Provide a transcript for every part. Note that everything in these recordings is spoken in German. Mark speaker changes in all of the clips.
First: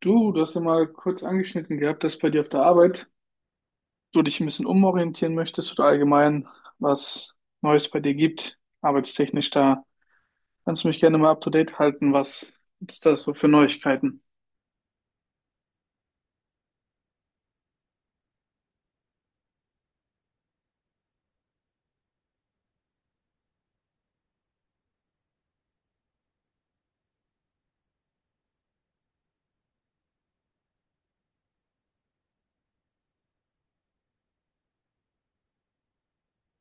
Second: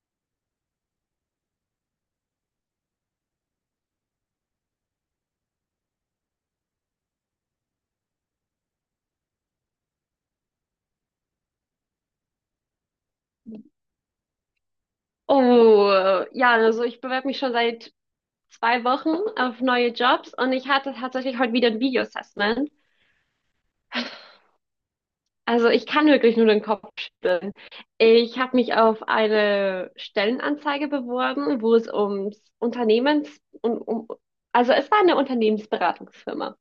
Speaker 1: Du hast ja mal kurz angeschnitten gehabt, dass bei dir auf der Arbeit du dich ein bisschen umorientieren möchtest oder allgemein was Neues bei dir gibt, arbeitstechnisch da. Kannst du mich gerne mal up to date halten? Was gibt's da so für Neuigkeiten?
Speaker 2: Oh, ja, also ich bewerbe mich schon seit zwei Wochen auf neue Jobs und ich hatte tatsächlich heute wieder ein Video-Assessment. Also ich kann wirklich nur den Kopf schütteln. Ich habe mich auf eine Stellenanzeige beworben, wo es ums Unternehmens, also es war eine Unternehmensberatungsfirma.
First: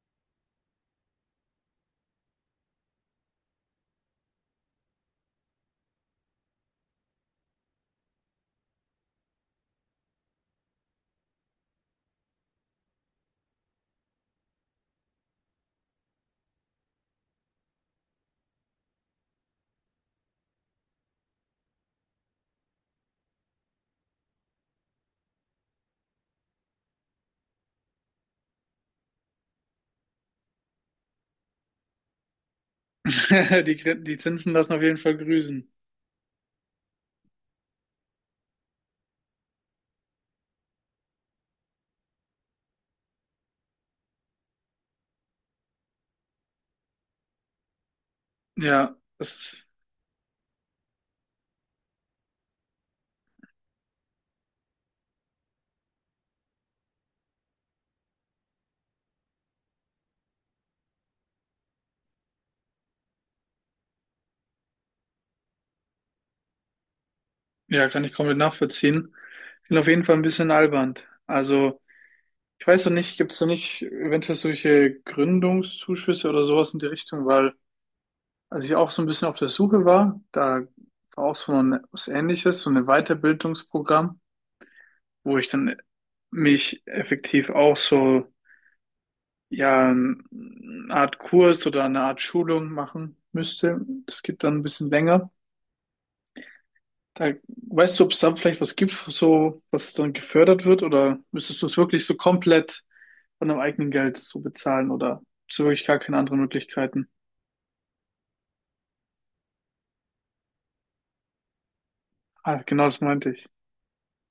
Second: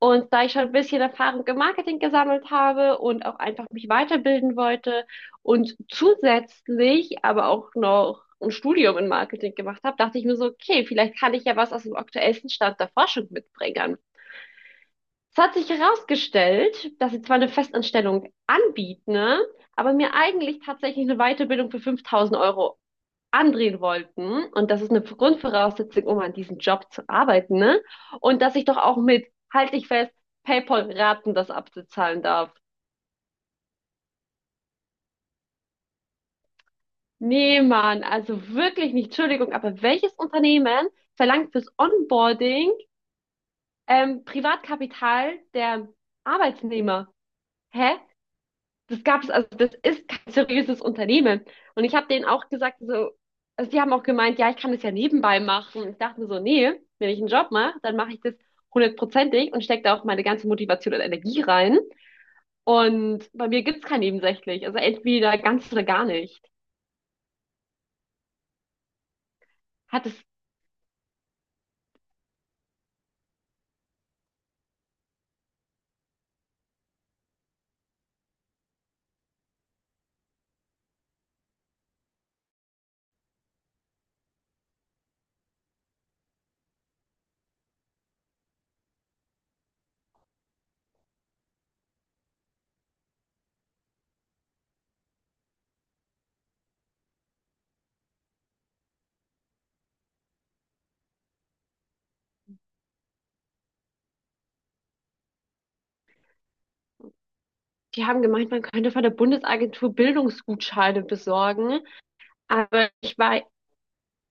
Speaker 2: Und da ich schon ein bisschen Erfahrung im Marketing gesammelt habe und auch einfach mich weiterbilden wollte und zusätzlich aber auch noch ein Studium in Marketing gemacht habe, dachte ich mir so, okay, vielleicht kann ich ja was aus dem aktuellsten Stand der Forschung mitbringen. Es hat sich herausgestellt, dass sie zwar eine Festanstellung anbieten, ne, aber mir eigentlich tatsächlich eine Weiterbildung für 5000 Euro andrehen wollten. Und das ist eine Grundvoraussetzung, um an diesem Job zu arbeiten. Ne? Und dass ich doch auch mit, halt dich fest, PayPal-Raten das abzuzahlen darf.
Speaker 1: Die Zinsen lassen auf jeden Fall grüßen.
Speaker 2: Nee, Mann, also wirklich nicht. Entschuldigung, aber welches Unternehmen verlangt fürs Onboarding Privatkapital der Arbeitnehmer? Hä?
Speaker 1: Ja,
Speaker 2: Das gab's, also
Speaker 1: das,
Speaker 2: das ist kein seriöses Unternehmen. Und ich habe denen auch gesagt, so, also die haben auch gemeint, ja, ich kann das ja nebenbei machen. Und ich dachte mir so, nee, wenn ich einen Job mache, dann mache ich das hundertprozentig und stecke da auch meine ganze Motivation und Energie rein. Und bei mir gibt's kein nebensächlich. Also entweder ganz oder gar nicht.
Speaker 1: ja, kann ich komplett nachvollziehen. Sind auf jeden
Speaker 2: Hat
Speaker 1: Fall ein
Speaker 2: es,
Speaker 1: bisschen albern. Also, ich weiß noch nicht, gibt's da nicht eventuell solche Gründungszuschüsse oder sowas in die Richtung, weil. Als ich auch so ein bisschen auf der Suche war, da war auch so ein, was Ähnliches, so ein Weiterbildungsprogramm, wo ich dann mich effektiv auch so, ja, eine Art Kurs oder eine Art Schulung machen müsste. Das geht dann ein bisschen länger. Da, weißt du, ob es da vielleicht was gibt, so, was dann gefördert wird, oder müsstest du es wirklich so komplett von deinem eigenen Geld so bezahlen, oder hast du wirklich gar keine anderen Möglichkeiten?
Speaker 2: die haben gemeint, man könnte von der Bundesagentur Bildungsgutscheine besorgen.
Speaker 1: Ah, genau
Speaker 2: Aber
Speaker 1: das
Speaker 2: ich
Speaker 1: meinte
Speaker 2: war,
Speaker 1: ich.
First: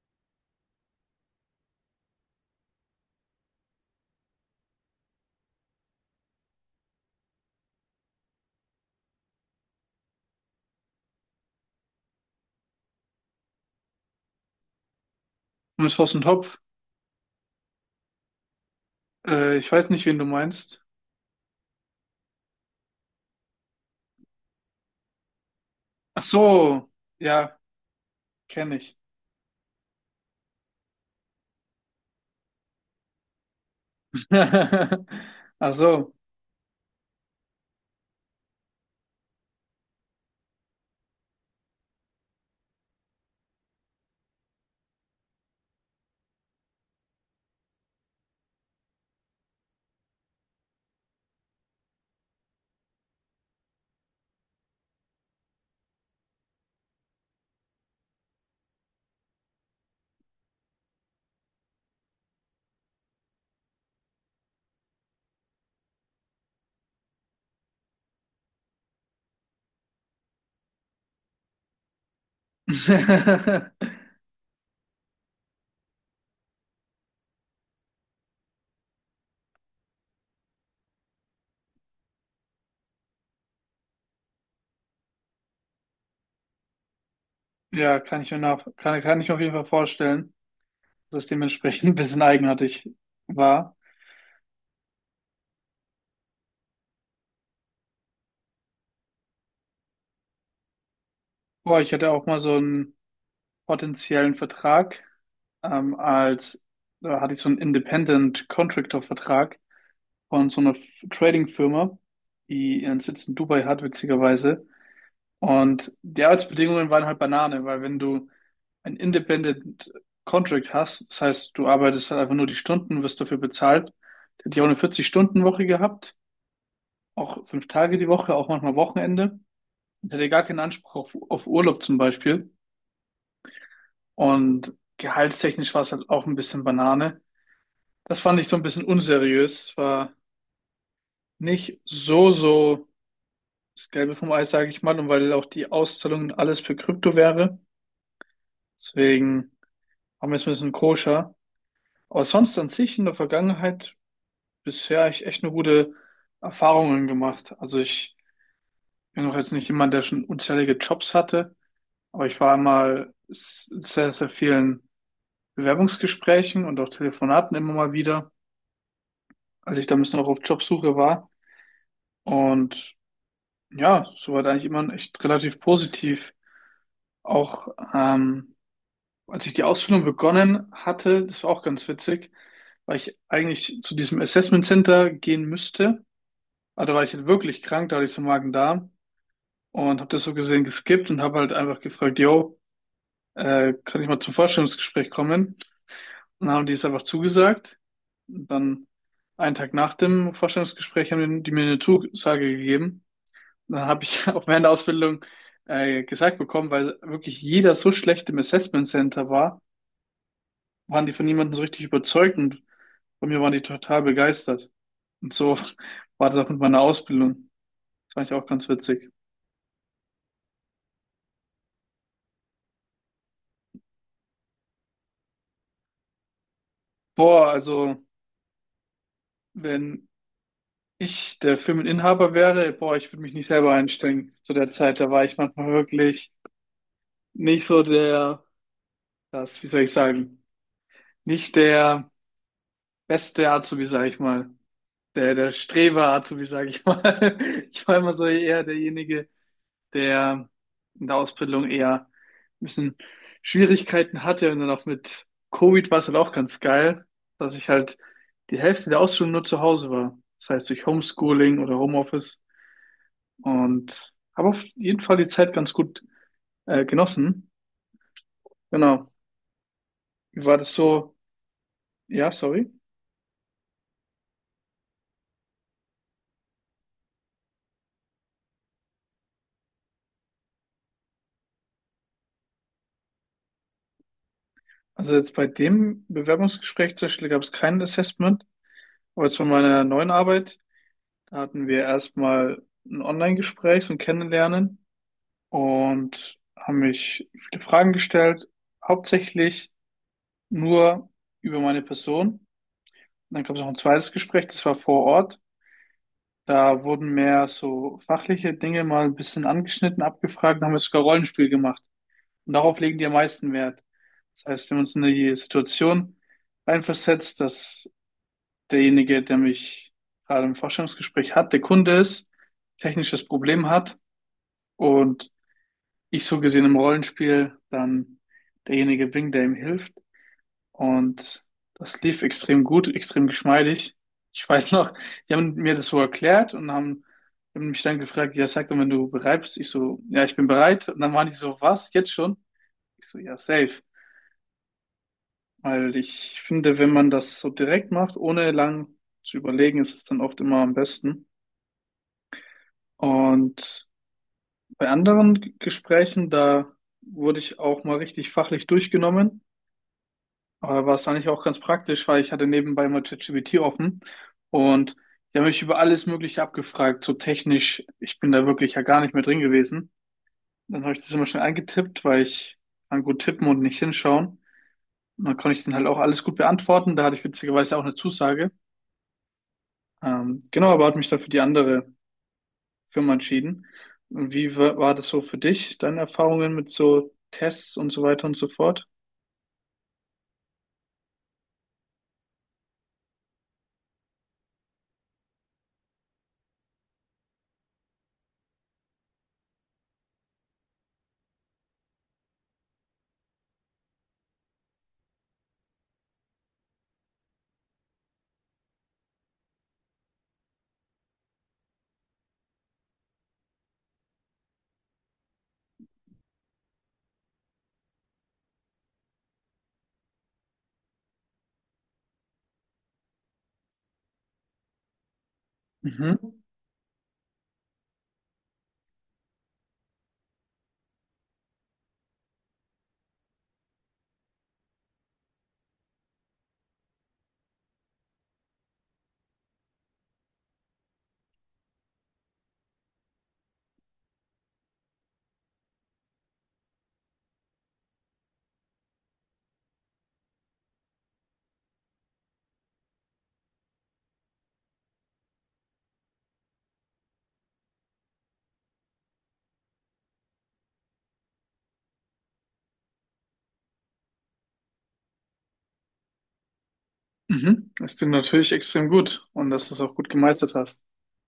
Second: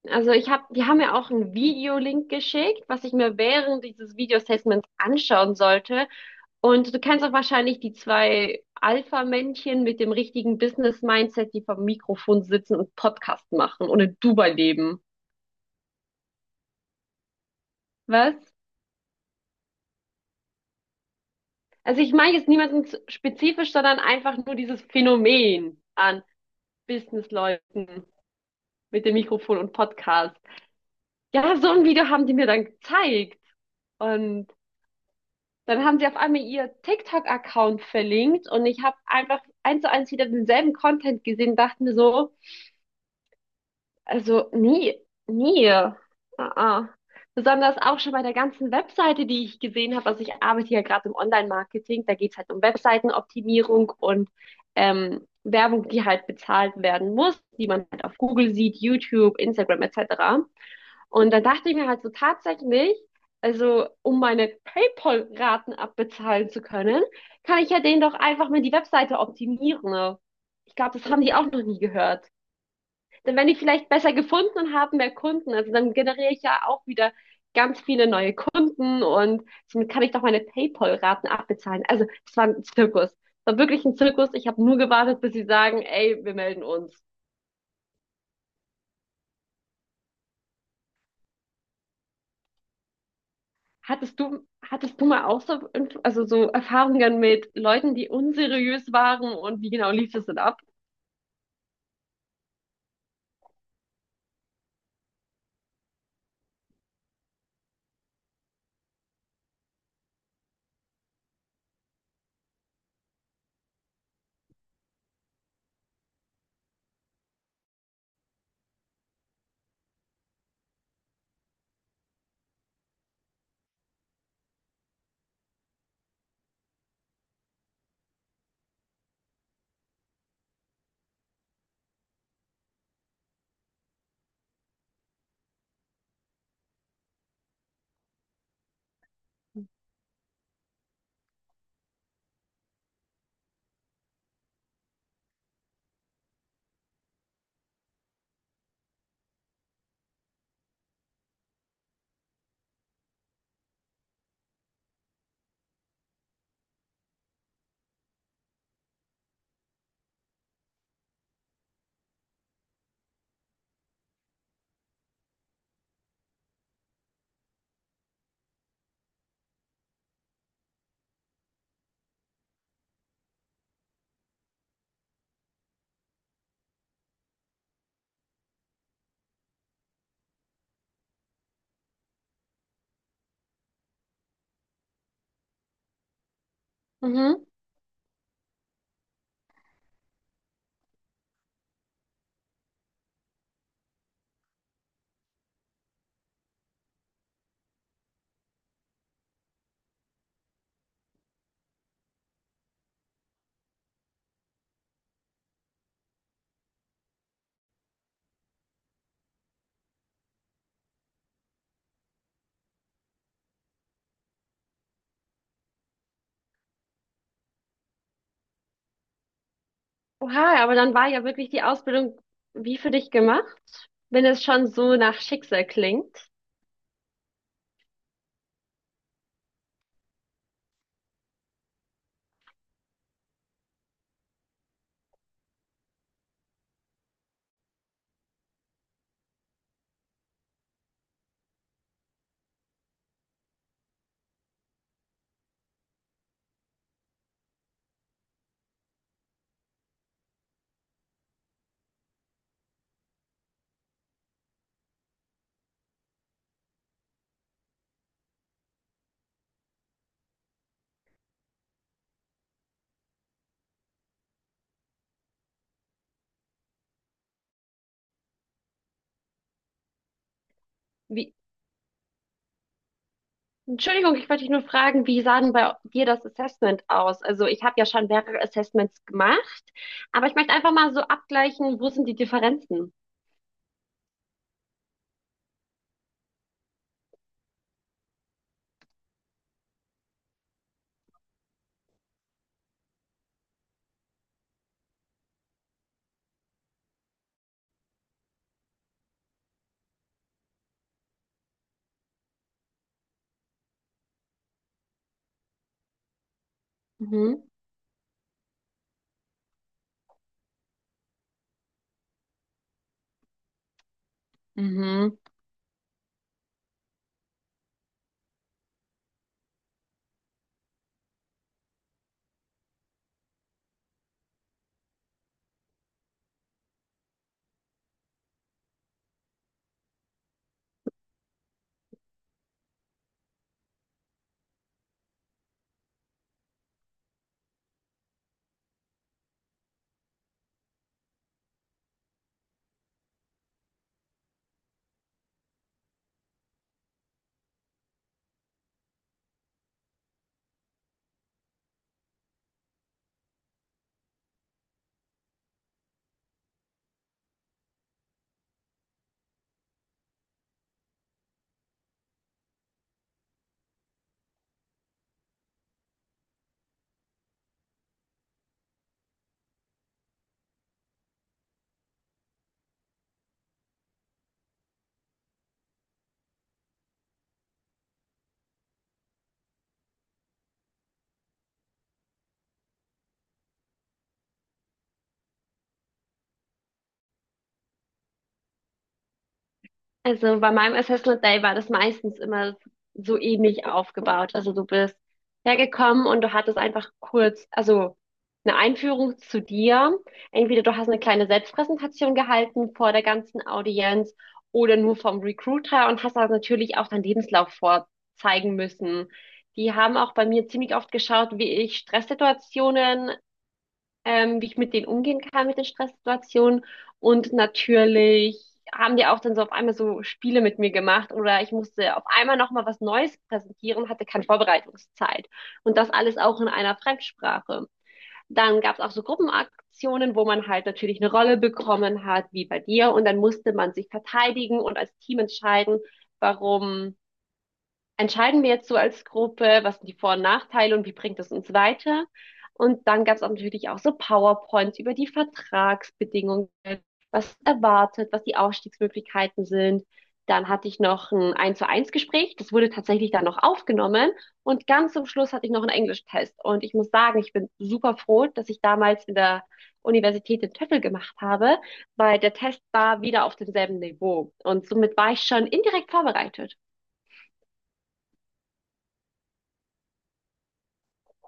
Speaker 2: also ich habe, die haben mir auch einen Videolink geschickt, was ich mir während dieses Videostatements anschauen sollte. Und du kennst auch wahrscheinlich die zwei Alpha-Männchen mit dem richtigen Business-Mindset, die vom Mikrofon sitzen und Podcast machen und in Dubai leben.
Speaker 1: Und es war so ein Topf.
Speaker 2: Was?
Speaker 1: Ich weiß nicht, wen du meinst.
Speaker 2: Also ich meine jetzt niemanden spezifisch, sondern einfach nur dieses Phänomen
Speaker 1: Ach
Speaker 2: an
Speaker 1: so, ja,
Speaker 2: Business-Leuten
Speaker 1: kenne ich.
Speaker 2: mit dem Mikrofon und Podcast. Ja, so ein Video haben die mir dann gezeigt. Und
Speaker 1: Ach
Speaker 2: dann haben sie
Speaker 1: so.
Speaker 2: auf einmal ihr TikTok-Account verlinkt und ich habe einfach eins zu eins wieder denselben Content gesehen, dachte mir so, also nie, nie. Ah, ah. Besonders auch schon bei der ganzen Webseite, die ich gesehen habe. Also ich arbeite ja gerade im Online-Marketing. Da geht's halt um Webseitenoptimierung und Werbung, die halt bezahlt werden muss, die man halt auf Google sieht, YouTube, Instagram etc. Und dann dachte ich mir halt so tatsächlich, also um meine PayPal-Raten abbezahlen zu können, kann ich ja denen doch einfach mal die Webseite optimieren. Ich glaube, das haben die auch noch nie gehört, dann wenn ich vielleicht besser gefunden und habe mehr Kunden. Also dann generiere ich ja auch wieder ganz viele neue Kunden und somit kann ich doch meine PayPal-Raten abbezahlen. Also es war ein Zirkus. Es war wirklich ein Zirkus. Ich habe nur gewartet, bis sie sagen, ey, wir melden uns.
Speaker 1: Ja, kann ich mir auf jeden Fall vorstellen, dass es dementsprechend ein bisschen eigenartig war.
Speaker 2: Hattest du mal auch so, also so Erfahrungen mit Leuten, die unseriös waren und wie genau lief das denn ab?
Speaker 1: Boah, ich hatte auch mal so einen potenziellen Vertrag, ähm, als, da hatte ich so einen Independent Contractor Vertrag von so einer Trading Firma, die ihren Sitz in Dubai hat, witzigerweise. Und die Arbeitsbedingungen waren halt Banane, weil wenn du ein Independent Contract hast, das heißt, du arbeitest halt einfach nur die Stunden, wirst dafür bezahlt. Der hat ja auch eine 40-Stunden-Woche gehabt, auch fünf Tage die Woche, auch manchmal Wochenende. Der hatte gar keinen Anspruch auf Urlaub zum Beispiel. Und gehaltstechnisch war es halt auch ein bisschen Banane. Das fand ich so ein bisschen unseriös. Es war nicht so, so das Gelbe vom Eis, sage ich mal, und weil auch die Auszahlung und alles für Krypto wäre. Deswegen haben wir jetzt ein bisschen koscher. Aber sonst an sich in der Vergangenheit bisher ich echt nur gute Erfahrungen gemacht. Also ich bin noch jetzt nicht jemand, der schon unzählige Jobs hatte, aber ich war einmal sehr, sehr vielen Bewerbungsgesprächen und auch Telefonaten immer mal wieder, als ich da ein bisschen auch auf Jobsuche war. Und ja, soweit eigentlich immer echt relativ positiv. Auch ähm, als ich die Ausbildung begonnen hatte, das war auch ganz witzig, weil ich eigentlich zu diesem Assessment Center gehen müsste. Aber da war ich halt
Speaker 2: Mhm.
Speaker 1: wirklich krank, da hatte ich so Magen-Darm und habe das so gesehen geskippt und habe halt einfach gefragt, yo, kann ich mal zum Vorstellungsgespräch kommen? Und dann haben die es einfach zugesagt. Und dann einen Tag nach dem Vorstellungsgespräch haben die mir eine Zusage gegeben. Dann habe ich auch während der Ausbildung gesagt bekommen, weil wirklich jeder so schlecht im Assessment Center war, waren die von niemandem so richtig überzeugt und von mir waren die total begeistert. Und so war das auch mit meiner Ausbildung. Das fand ich auch ganz witzig.
Speaker 2: Oha, aber dann war ja wirklich die Ausbildung wie für dich gemacht, wenn es schon so nach Schicksal klingt.
Speaker 1: Boah, also. Wenn ich der Firmeninhaber wäre, boah, ich würde mich nicht selber einstrengen. Zu der Zeit, da war ich manchmal wirklich nicht so der, das, wie soll ich sagen, nicht der beste Azubi, sag ich mal. Der, der Streber-Azubi, sag ich mal. Ich war immer so eher derjenige, der in der Ausbildung eher ein bisschen Schwierigkeiten hatte und dann auch mit Covid war es halt auch ganz geil, dass ich halt die Hälfte der Ausbildung nur zu Hause war. Das heißt, durch Homeschooling oder Homeoffice. Und habe auf jeden Fall die Zeit ganz gut genossen. Genau. Wie war das so?
Speaker 2: Wie,
Speaker 1: Ja, sorry.
Speaker 2: Entschuldigung, ich wollte dich nur fragen, wie sah denn bei dir das Assessment aus? Also ich habe ja schon mehrere Assessments gemacht, aber ich möchte einfach mal so abgleichen, wo sind die Differenzen?
Speaker 1: Also jetzt bei dem Bewerbungsgespräch zum Beispiel gab es kein Assessment, aber jetzt bei meiner neuen Arbeit, da hatten wir erstmal ein Online-Gespräch, so ein Kennenlernen und haben mich viele Fragen gestellt, hauptsächlich nur über meine Person. Dann gab es noch ein zweites Gespräch, das war vor Ort. Da wurden
Speaker 2: Mhm.
Speaker 1: mehr so fachliche Dinge mal ein bisschen angeschnitten, abgefragt, dann haben wir sogar Rollenspiel gemacht. Und darauf legen die am meisten Wert. Das heißt, wenn man uns in
Speaker 2: Mhm.
Speaker 1: die Situation reinversetzt, dass derjenige, der mich gerade im Forschungsgespräch hat, der Kunde ist, technisches Problem hat und ich so gesehen im Rollenspiel dann derjenige bin, der ihm hilft, und das lief extrem gut, extrem geschmeidig. Ich weiß noch, die haben mir das so erklärt und haben mich dann gefragt, ja, sag doch, wenn du bereit bist. Ich so, ja, ich bin bereit. Und dann waren die so, was, jetzt schon? Ich so, ja, safe. Weil ich finde, wenn man das so direkt macht, ohne lang zu überlegen, ist es dann oft immer am besten. Und bei anderen Gesprächen, da wurde ich auch mal richtig fachlich durchgenommen. Aber war es eigentlich auch ganz praktisch, weil ich hatte nebenbei mal ChatGPT offen und die haben mich über alles Mögliche abgefragt, so technisch. Ich bin da wirklich ja gar nicht mehr drin gewesen. Dann habe ich das immer schnell eingetippt, weil ich kann gut tippen und nicht hinschauen. Und dann konnte ich den halt auch alles gut beantworten. Da hatte ich witzigerweise auch eine Zusage. Genau, aber hat mich dann für die andere Firma entschieden. Und wie war das so für dich, deine Erfahrungen mit so Tests und so weiter und so fort?
Speaker 2: Also bei meinem Assessment Day war das meistens immer so ähnlich aufgebaut. Also du bist hergekommen und du hattest einfach kurz, also eine Einführung zu dir. Entweder du hast eine kleine Selbstpräsentation gehalten vor der ganzen Audienz oder nur vom Recruiter und hast also natürlich auch deinen Lebenslauf vorzeigen müssen. Die haben auch bei mir ziemlich oft geschaut, wie ich Stresssituationen, wie ich mit denen umgehen kann, mit den Stresssituationen. Und natürlich haben die auch dann so auf einmal so Spiele mit mir gemacht oder ich musste auf einmal nochmal was Neues präsentieren, hatte keine Vorbereitungszeit. Und das alles
Speaker 1: Mhm.
Speaker 2: auch in einer Fremdsprache. Dann gab es auch so Gruppenaktionen, wo man halt natürlich eine Rolle bekommen hat, wie bei dir. Und dann musste man sich verteidigen und als Team entscheiden, warum entscheiden wir jetzt so als Gruppe, was sind die Vor- und Nachteile und wie bringt es uns weiter? Und dann gab es auch natürlich auch so PowerPoints über die Vertragsbedingungen, was erwartet, was die Ausstiegsmöglichkeiten sind. Dann hatte ich noch ein 1 zu eins Gespräch, das wurde tatsächlich dann noch aufgenommen. Und ganz zum Schluss hatte ich noch einen Englischtest. Und ich muss sagen, ich bin super froh, dass ich damals in der Universität den TOEFL gemacht habe, weil der Test war wieder auf demselben Niveau. Und somit war ich schon indirekt vorbereitet.
Speaker 1: Mhm. Das klingt natürlich extrem gut und dass du es auch gut gemeistert hast.